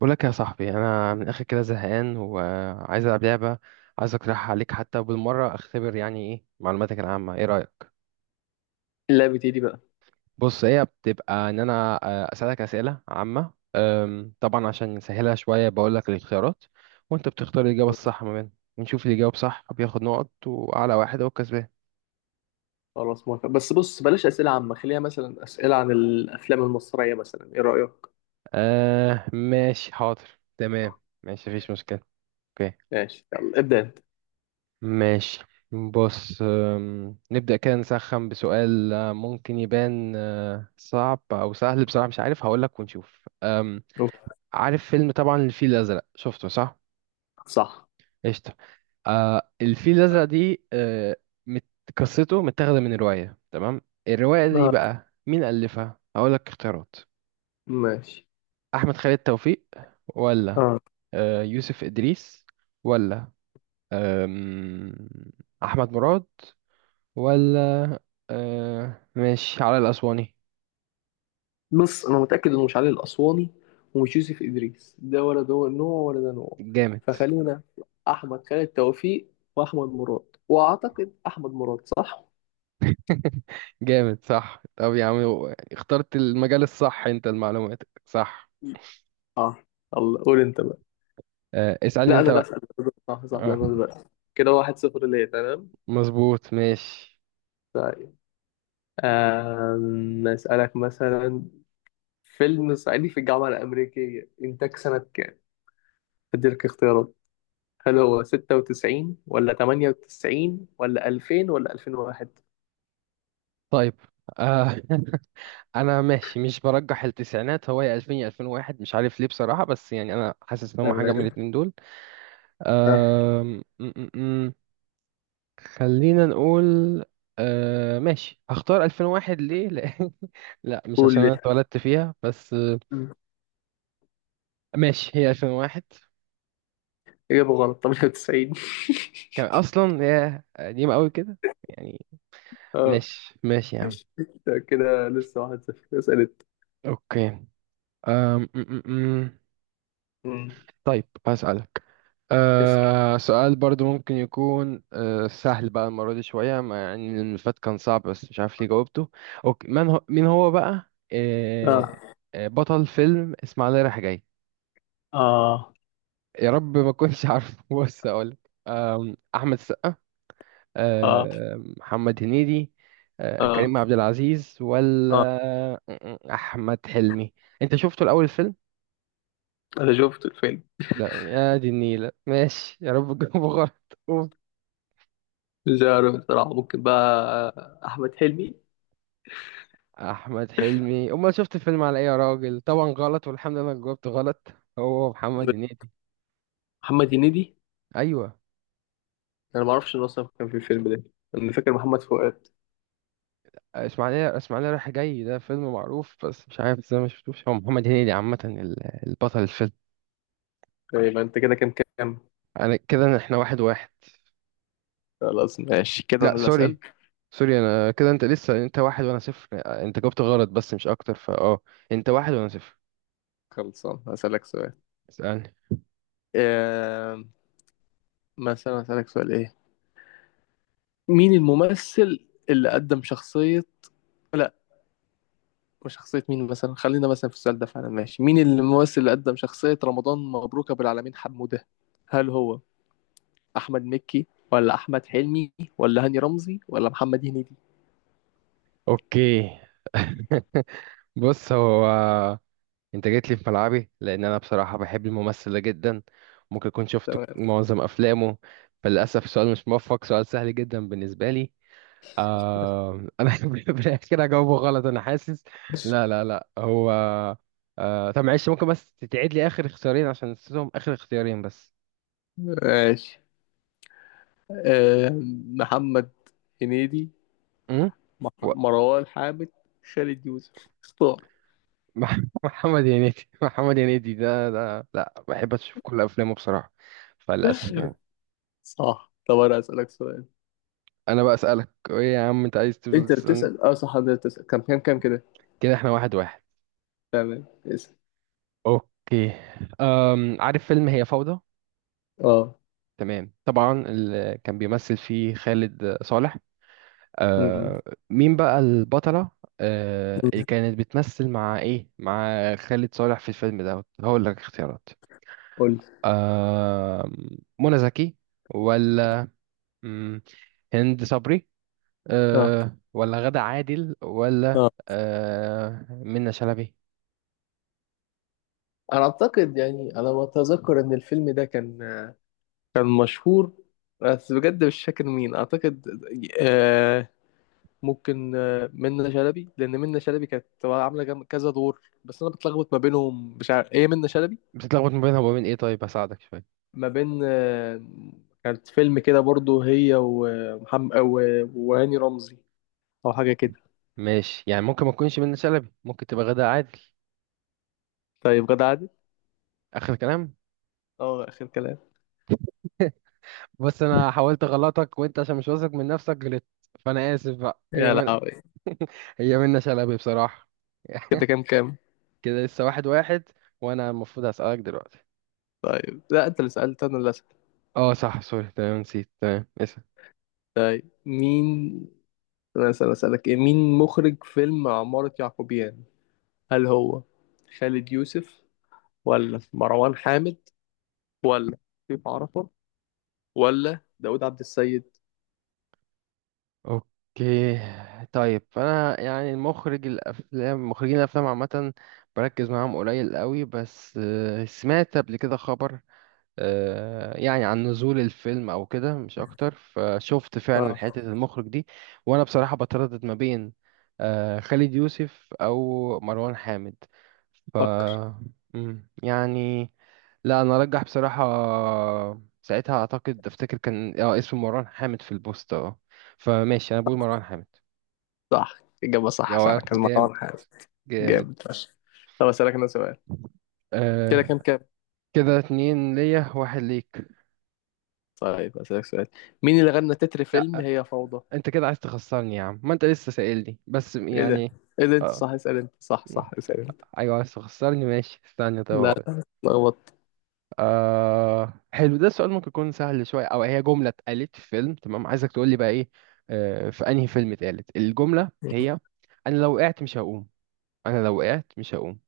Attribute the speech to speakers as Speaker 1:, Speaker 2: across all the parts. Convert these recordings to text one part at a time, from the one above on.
Speaker 1: بقول لك يا صاحبي انا من الاخر كده زهقان وعايز العب لعبه. عايز اقترحها عليك حتى بالمره اختبر يعني ايه معلوماتك العامه، ايه رايك؟
Speaker 2: اللعبة ايه دي بقى؟
Speaker 1: بص هي بتبقى ان انا اسالك اسئله عامه، طبعا عشان نسهلها شويه بقول لك الاختيارات وانت بتختار الاجابه الصح ما بينهم ونشوف اللي يجاوب صح بياخد نقط واعلى واحد هو الكسبان.
Speaker 2: خلاص موافق، بس بص بلاش أسئلة عامة، خليها مثلا أسئلة عن الأفلام المصرية، مثلا إيه رأيك؟
Speaker 1: آه ماشي حاضر. تمام. ماشي مفيش مشكله. اوكي.
Speaker 2: ماشي يلا ابدأ أنت.
Speaker 1: ماشي. بص، نبدأ كده نسخن بسؤال ممكن يبان صعب أو سهل، بصراحة مش عارف هقولك ونشوف. عارف فيلم طبعا الفيل الأزرق، شفته صح؟
Speaker 2: صح.
Speaker 1: قشطة. الفيل الأزرق دي مت- قصته متاخدة من رواية، تمام. الرواية دي
Speaker 2: آه.
Speaker 1: بقى مين ألفها؟ هقولك اختيارات.
Speaker 2: ماشي.
Speaker 1: أحمد خالد توفيق ولا
Speaker 2: آه.
Speaker 1: يوسف إدريس ولا أم، أحمد مراد ولا آه ماشي على الأسواني.
Speaker 2: بص، أنا متأكد إنه مش علي الأسواني ومش يوسف إدريس، ده ولا ده نوع ولا ده نوع.
Speaker 1: جامد.
Speaker 2: فخلينا في أحمد خالد توفيق وأحمد مراد، وأعتقد أحمد مراد، صح؟
Speaker 1: جامد صح، طب يا عم اخترت المجال الصح، انت المعلومات صح.
Speaker 2: آه. الله، قول أنت بقى.
Speaker 1: آه اسألني
Speaker 2: لا، أنا
Speaker 1: انت
Speaker 2: اللي
Speaker 1: بقى.
Speaker 2: أسأل. صح صح، ده
Speaker 1: آه
Speaker 2: أنا بقى. كده واحد صفر، ليه؟ تمام؟
Speaker 1: مظبوط ماشي.
Speaker 2: طيب. أسألك مثلا فيلم صعيدي في الجامعة الأمريكية إنتاج سنة كام؟ أديلك اختيارات. هل هو 96 ولا 98 ولا 2000 ولا 2001؟
Speaker 1: طيب. آه. انا ماشي مش برجح التسعينات، هو يا 2000 يا 2001، مش عارف ليه بصراحة، بس يعني انا حاسس ان هم حاجة من
Speaker 2: تمام.
Speaker 1: الاتنين دول.
Speaker 2: ها،
Speaker 1: آه خلينا نقول، آه ماشي هختار 2001. ليه؟ لأ، لا مش
Speaker 2: قول
Speaker 1: عشان
Speaker 2: لي.
Speaker 1: انا اتولدت فيها، بس.
Speaker 2: مم.
Speaker 1: ماشي هي 2001.
Speaker 2: إجابة غلط، 98.
Speaker 1: كان اصلا هي قديمة قوي كده يعني.
Speaker 2: اه،
Speaker 1: ماشي ماشي يا عم.
Speaker 2: ده كده لسه واحد صفر اسألت.
Speaker 1: اوكي. أم م -م -م.
Speaker 2: مم.
Speaker 1: طيب هسألك
Speaker 2: اسأل.
Speaker 1: أه سؤال برضو ممكن يكون أه سهل بقى المرة دي شوية، مع يعني إن اللي فات كان صعب بس مش عارف ليه جاوبته. اوكي، من هو مين هو بقى أه
Speaker 2: اه
Speaker 1: آه، بطل فيلم اسماعيلية رايح جاي؟
Speaker 2: اه
Speaker 1: يا رب ما كنتش عارف. بص اقول احمد السقا،
Speaker 2: اه
Speaker 1: محمد هنيدي،
Speaker 2: اه
Speaker 1: كريم عبد العزيز، ولا
Speaker 2: اه،
Speaker 1: احمد حلمي. انت شفته الاول الفيلم؟
Speaker 2: انا شفت الفيلم.
Speaker 1: لا يا دي النيلة، ماشي يا رب تجاوبه غلط. أوف.
Speaker 2: مش عارف بصراحة، ممكن بقى احمد حلمي.
Speaker 1: احمد حلمي؟ امال شفت الفيلم على ايه يا راجل؟ طبعا غلط، والحمد لله انك جاوبت غلط، هو محمد هنيدي.
Speaker 2: محمد هنيدي؟
Speaker 1: ايوه.
Speaker 2: انا ما اعرفش ان اصلا كان في الفيلم ده. انا فاكر محمد فؤاد.
Speaker 1: اسماعيليه رايح جاي ده فيلم معروف، بس مش عارف ازاي ما شفتوش. هو محمد هنيدي عامه البطل الفيلم.
Speaker 2: يبقى انت كده كام كام؟
Speaker 1: انا كده احنا واحد واحد.
Speaker 2: خلاص ماشي كده،
Speaker 1: لا
Speaker 2: انا اللي
Speaker 1: سوري،
Speaker 2: اسال.
Speaker 1: سوري انا كده انت لسه، انت واحد وانا صفر، انت جاوبت غلط بس مش اكتر فاه. انت واحد وانا صفر.
Speaker 2: خلصان هسالك سؤال.
Speaker 1: اسألني.
Speaker 2: آم، مثلا هسالك سؤال ايه. مين الممثل اللي قدم شخصية؟ لا، مش شخصية مين، مثلا خلينا مثلا في السؤال ده فعلا ماشي، مين الممثل اللي قدم شخصية رمضان مبروك أبو العالمين حمودة؟ هل هو أحمد مكي، ولا أحمد حلمي، ولا هاني رمزي، ولا محمد هنيدي؟
Speaker 1: اوكي. بص هو، انت جيت لي في ملعبي لان انا بصراحة بحب الممثل ده جدا، ممكن اكون شفت
Speaker 2: تمام.
Speaker 1: معظم افلامه. فللاسف السؤال مش موفق، سؤال سهل جدا بالنسبة لي. آه انا بالعكس كده هجاوبه غلط انا حاسس. لا هو آه، طب معلش ممكن بس تعيد لي اخر اختيارين عشان نسيتهم، اخر اختيارين بس.
Speaker 2: ماشي. محمد هنيدي،
Speaker 1: امم. و...
Speaker 2: مروان حامد، خالد يوسف. اختار.
Speaker 1: محمد هنيدي ده لا بحب اشوف كل افلامه بصراحة، فللاسف يعني.
Speaker 2: صح، طب انا اسالك سؤال.
Speaker 1: انا بقى اسالك، ايه يا عم انت عايز تفضل
Speaker 2: انت
Speaker 1: تسالني؟
Speaker 2: بتسال، اه، صح انت بتسال، كم كم كم كده؟
Speaker 1: كده احنا واحد واحد.
Speaker 2: تمام، اسال.
Speaker 1: اوكي، أم عارف فيلم هي فوضى؟
Speaker 2: اه.
Speaker 1: تمام طبعا اللي كان بيمثل فيه خالد صالح.
Speaker 2: أمم.
Speaker 1: آه، مين بقى البطلة؟ آه اللي
Speaker 2: أمم.
Speaker 1: كانت بتمثل مع ايه مع خالد صالح في الفيلم ده؟ هقول لك اختيارات.
Speaker 2: قول لي.
Speaker 1: آه منى زكي، ولا مم، هند صبري،
Speaker 2: اه.
Speaker 1: آه ولا غادة عادل، ولا
Speaker 2: اه.
Speaker 1: آه منى شلبي.
Speaker 2: انا اعتقد، يعني انا ما اتذكر ان الفيلم ده كان مشهور، بس بجد مش فاكر مين، اعتقد آه. ممكن منة شلبي، لان منة شلبي كانت عامله كذا دور، بس انا بتلخبط ما بينهم، مش عارف ايه منة شلبي.
Speaker 1: بتتلخبط ما بينها وبين ايه؟ طيب هساعدك شوية.
Speaker 2: ما بين كانت فيلم كده برضو هي ومحمد، وهاني رمزي، او حاجه كده.
Speaker 1: ماشي، يعني ممكن ما تكونش منى شلبي، ممكن تبقى غادة عادل؟
Speaker 2: طيب غدا عادل.
Speaker 1: اخر كلام.
Speaker 2: اه، اخر كلام.
Speaker 1: بس انا حاولت اغلطك وانت عشان مش واثق من نفسك غلطت. فانا اسف بقى، هي،
Speaker 2: يا لهوي.
Speaker 1: هي منة شلبي بصراحة.
Speaker 2: كده كام كام؟
Speaker 1: كده لسه واحد واحد، وأنا المفروض هسألك دلوقتي.
Speaker 2: طيب لا، انت اللي سالت، انا اللي اسال.
Speaker 1: اه صح سوري تمام نسيت، تمام اسأل.
Speaker 2: مين؟ انا اسال اسالك ايه مين مخرج فيلم عمارة يعقوبيان؟ هل هو خالد يوسف، ولا مروان حامد، ولا شريف عرفة، ولا داود عبد السيد؟
Speaker 1: اوكي. طيب فأنا يعني المخرج الأفلام مخرجين الأفلام عامة بركز معاهم قليل قوي، بس آه، سمعت قبل كده خبر يعني عن نزول الفيلم او كده مش اكتر، فشفت فعلا حتة
Speaker 2: اه،
Speaker 1: المخرج دي. وانا بصراحة بتردد ما بين خالد يوسف او مروان حامد. ف
Speaker 2: فكر.
Speaker 1: يعني لا انا ارجح بصراحة، ساعتها اعتقد افتكر كان اه اسم مروان حامد في البوست اه. فماشي انا بقول مروان حامد.
Speaker 2: صح، اجابه صح،
Speaker 1: يا
Speaker 2: فعلا كان
Speaker 1: جامد،
Speaker 2: مروان حامد.
Speaker 1: جامد.
Speaker 2: جامد فشخ. طب اسالك انا سؤال. كده
Speaker 1: آه
Speaker 2: كام كام؟
Speaker 1: كده اتنين ليا واحد ليك.
Speaker 2: طيب أسألك سؤال. مين اللي غنى تتر فيلم
Speaker 1: لا
Speaker 2: هي فوضى؟
Speaker 1: انت كده عايز تخسرني يا عم، ما انت لسه سائلني بس
Speaker 2: ايه ده؟
Speaker 1: يعني.
Speaker 2: ايه ده انت
Speaker 1: اه
Speaker 2: صح، اسأل انت، صح
Speaker 1: م.
Speaker 2: صح، اسأل انت.
Speaker 1: ايوه عايز تخسرني، ماشي استنى طب
Speaker 2: لا
Speaker 1: اقول.
Speaker 2: لا، اتلخبطت.
Speaker 1: آه حلو ده السؤال ممكن يكون سهل شويه، او هي جمله اتقالت في فيلم تمام، عايزك تقول لي بقى. ايه في انهي فيلم اتقالت الجمله؟ هي انا لو وقعت مش هقوم، انا لو وقعت مش هقوم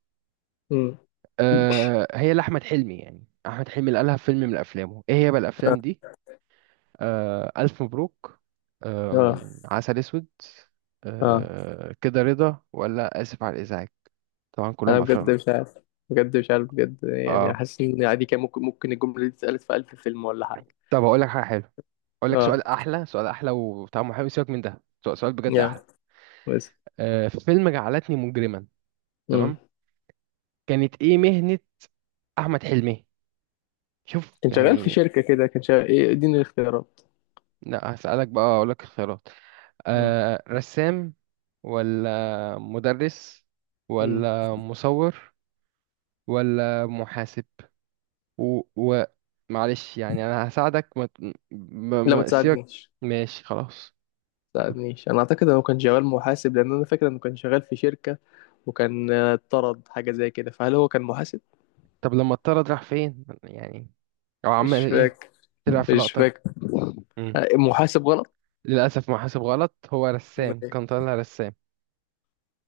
Speaker 2: أمم.
Speaker 1: آه هي لاحمد حلمي، يعني احمد حلمي اللي قالها في فيلم من افلامه، ايه هي بقى
Speaker 2: اه.
Speaker 1: الافلام دي؟ آه ألف مبروك،
Speaker 2: اه.
Speaker 1: عسل أسود،
Speaker 2: آه.
Speaker 1: آه كده رضا، ولا آسف على الإزعاج. طبعا
Speaker 2: انا
Speaker 1: كلهم
Speaker 2: بجد
Speaker 1: أفلام.
Speaker 2: مش عارف. بجد مش عارف، بجد يعني
Speaker 1: آه
Speaker 2: حاسس ان عادي كان ممكن الجملة دي اتسألت في ألف فيلم ولا حاجة.
Speaker 1: طب هقول لك حاجة حلوة، أقول لك
Speaker 2: اه،
Speaker 1: سؤال أحلى، وطعمه حلو، سيبك من ده، سؤال بجد أحلى.
Speaker 2: يا بس.
Speaker 1: آه فيلم جعلتني مجرما،
Speaker 2: أمم.
Speaker 1: تمام، كانت إيه مهنة أحمد حلمي؟ شوف
Speaker 2: كان شغال في
Speaker 1: يعني.
Speaker 2: شركة كده، كان شغال ايه؟ اديني الاختيارات.
Speaker 1: لا هسألك بقى، أقول لك الخيارات.
Speaker 2: أمم.
Speaker 1: آه رسام، ولا مدرس،
Speaker 2: أمم.
Speaker 1: ولا مصور، ولا محاسب. و... و... معلش يعني انا هساعدك
Speaker 2: لا، ما
Speaker 1: ما سيبك.
Speaker 2: تساعدنيش.
Speaker 1: ماشي خلاص.
Speaker 2: ما تساعدنيش، انا اعتقد انه كان شغال محاسب لان انا فاكر انه كان شغال في شركة، وكان اتطرد حاجة زي كده، فهل هو كان محاسب؟
Speaker 1: طب لما اضطرد راح فين يعني، او عمل
Speaker 2: مش
Speaker 1: ايه؟
Speaker 2: فاكر.
Speaker 1: طلع في
Speaker 2: مش
Speaker 1: لقطة.
Speaker 2: فاكر.
Speaker 1: مم.
Speaker 2: محاسب غلط؟
Speaker 1: للاسف ما حسب غلط، هو
Speaker 2: أمال
Speaker 1: رسام،
Speaker 2: إيه؟
Speaker 1: كان طالع رسام.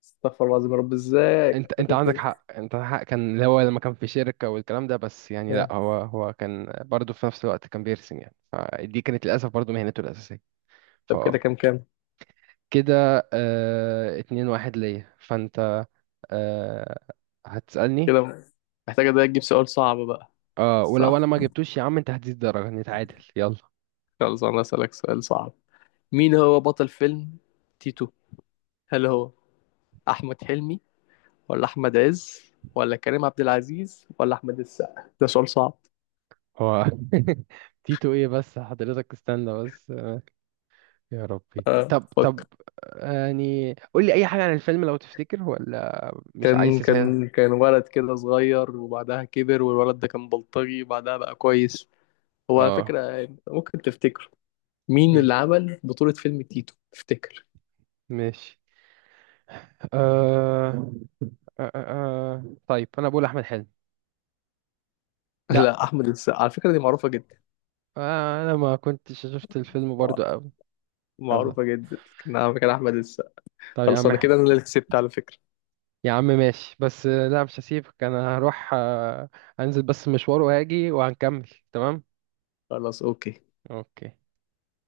Speaker 2: استغفر الله العظيم، يا رب ازاي
Speaker 1: انت
Speaker 2: كنت
Speaker 1: انت
Speaker 2: فاكر
Speaker 1: عندك
Speaker 2: كده.
Speaker 1: حق، انت حق كان اللي هو لما كان في شركة والكلام ده، بس يعني
Speaker 2: آه.
Speaker 1: لا هو كان برضه في نفس الوقت كان بيرسم يعني، فدي كانت للاسف برضه مهنته الاساسية. ف
Speaker 2: طب كده كام كام؟
Speaker 1: كده اه... اتنين واحد ليا فانت آه، هتسألني.
Speaker 2: كده محتاجة ده تجيب سؤال صعب بقى.
Speaker 1: اه، ولو انا
Speaker 2: صح؟
Speaker 1: ما جبتوش يا عم انت هتزيد درجة نتعادل يلا.
Speaker 2: خلاص أنا أسألك سؤال صعب. مين هو بطل فيلم تيتو؟ هل هو أحمد حلمي، ولا أحمد عز، ولا كريم عبد العزيز، ولا أحمد السقا؟ ده سؤال صعب.
Speaker 1: هو تيتو ايه بس حضرتك؟ استنى بس، يا ربي
Speaker 2: آه،
Speaker 1: طب طب،
Speaker 2: فكر.
Speaker 1: يعني قول لي اي حاجة عن الفيلم لو تفتكر، ولا مش عايز
Speaker 2: كان
Speaker 1: تسهل؟
Speaker 2: كان كان ولد كده صغير، وبعدها كبر والولد ده كان بلطجي، وبعدها بقى كويس. هو على
Speaker 1: اه.
Speaker 2: فكرة يعني ممكن تفتكر؟ مين
Speaker 1: مم.
Speaker 2: اللي عمل بطولة فيلم تيتو تفتكر؟
Speaker 1: ماشي، آه... طيب انا بقول احمد حلمي. لا.
Speaker 2: لا، أحمد السقا، على فكرة دي معروفة جدا.
Speaker 1: آه انا ما كنتش شفت الفيلم برضو قوي. يلا.
Speaker 2: معروفة جدا. نعم، كان أحمد السقا.
Speaker 1: طب يا
Speaker 2: خلاص،
Speaker 1: عم،
Speaker 2: أنا كده أنا اللي كسبت على فكرة.
Speaker 1: يا عم ماشي، بس آه، لا مش هسيبك، انا هروح انزل بس مشوار وهاجي وهنكمل تمام.
Speaker 2: خلاص أوكي.
Speaker 1: اوكي.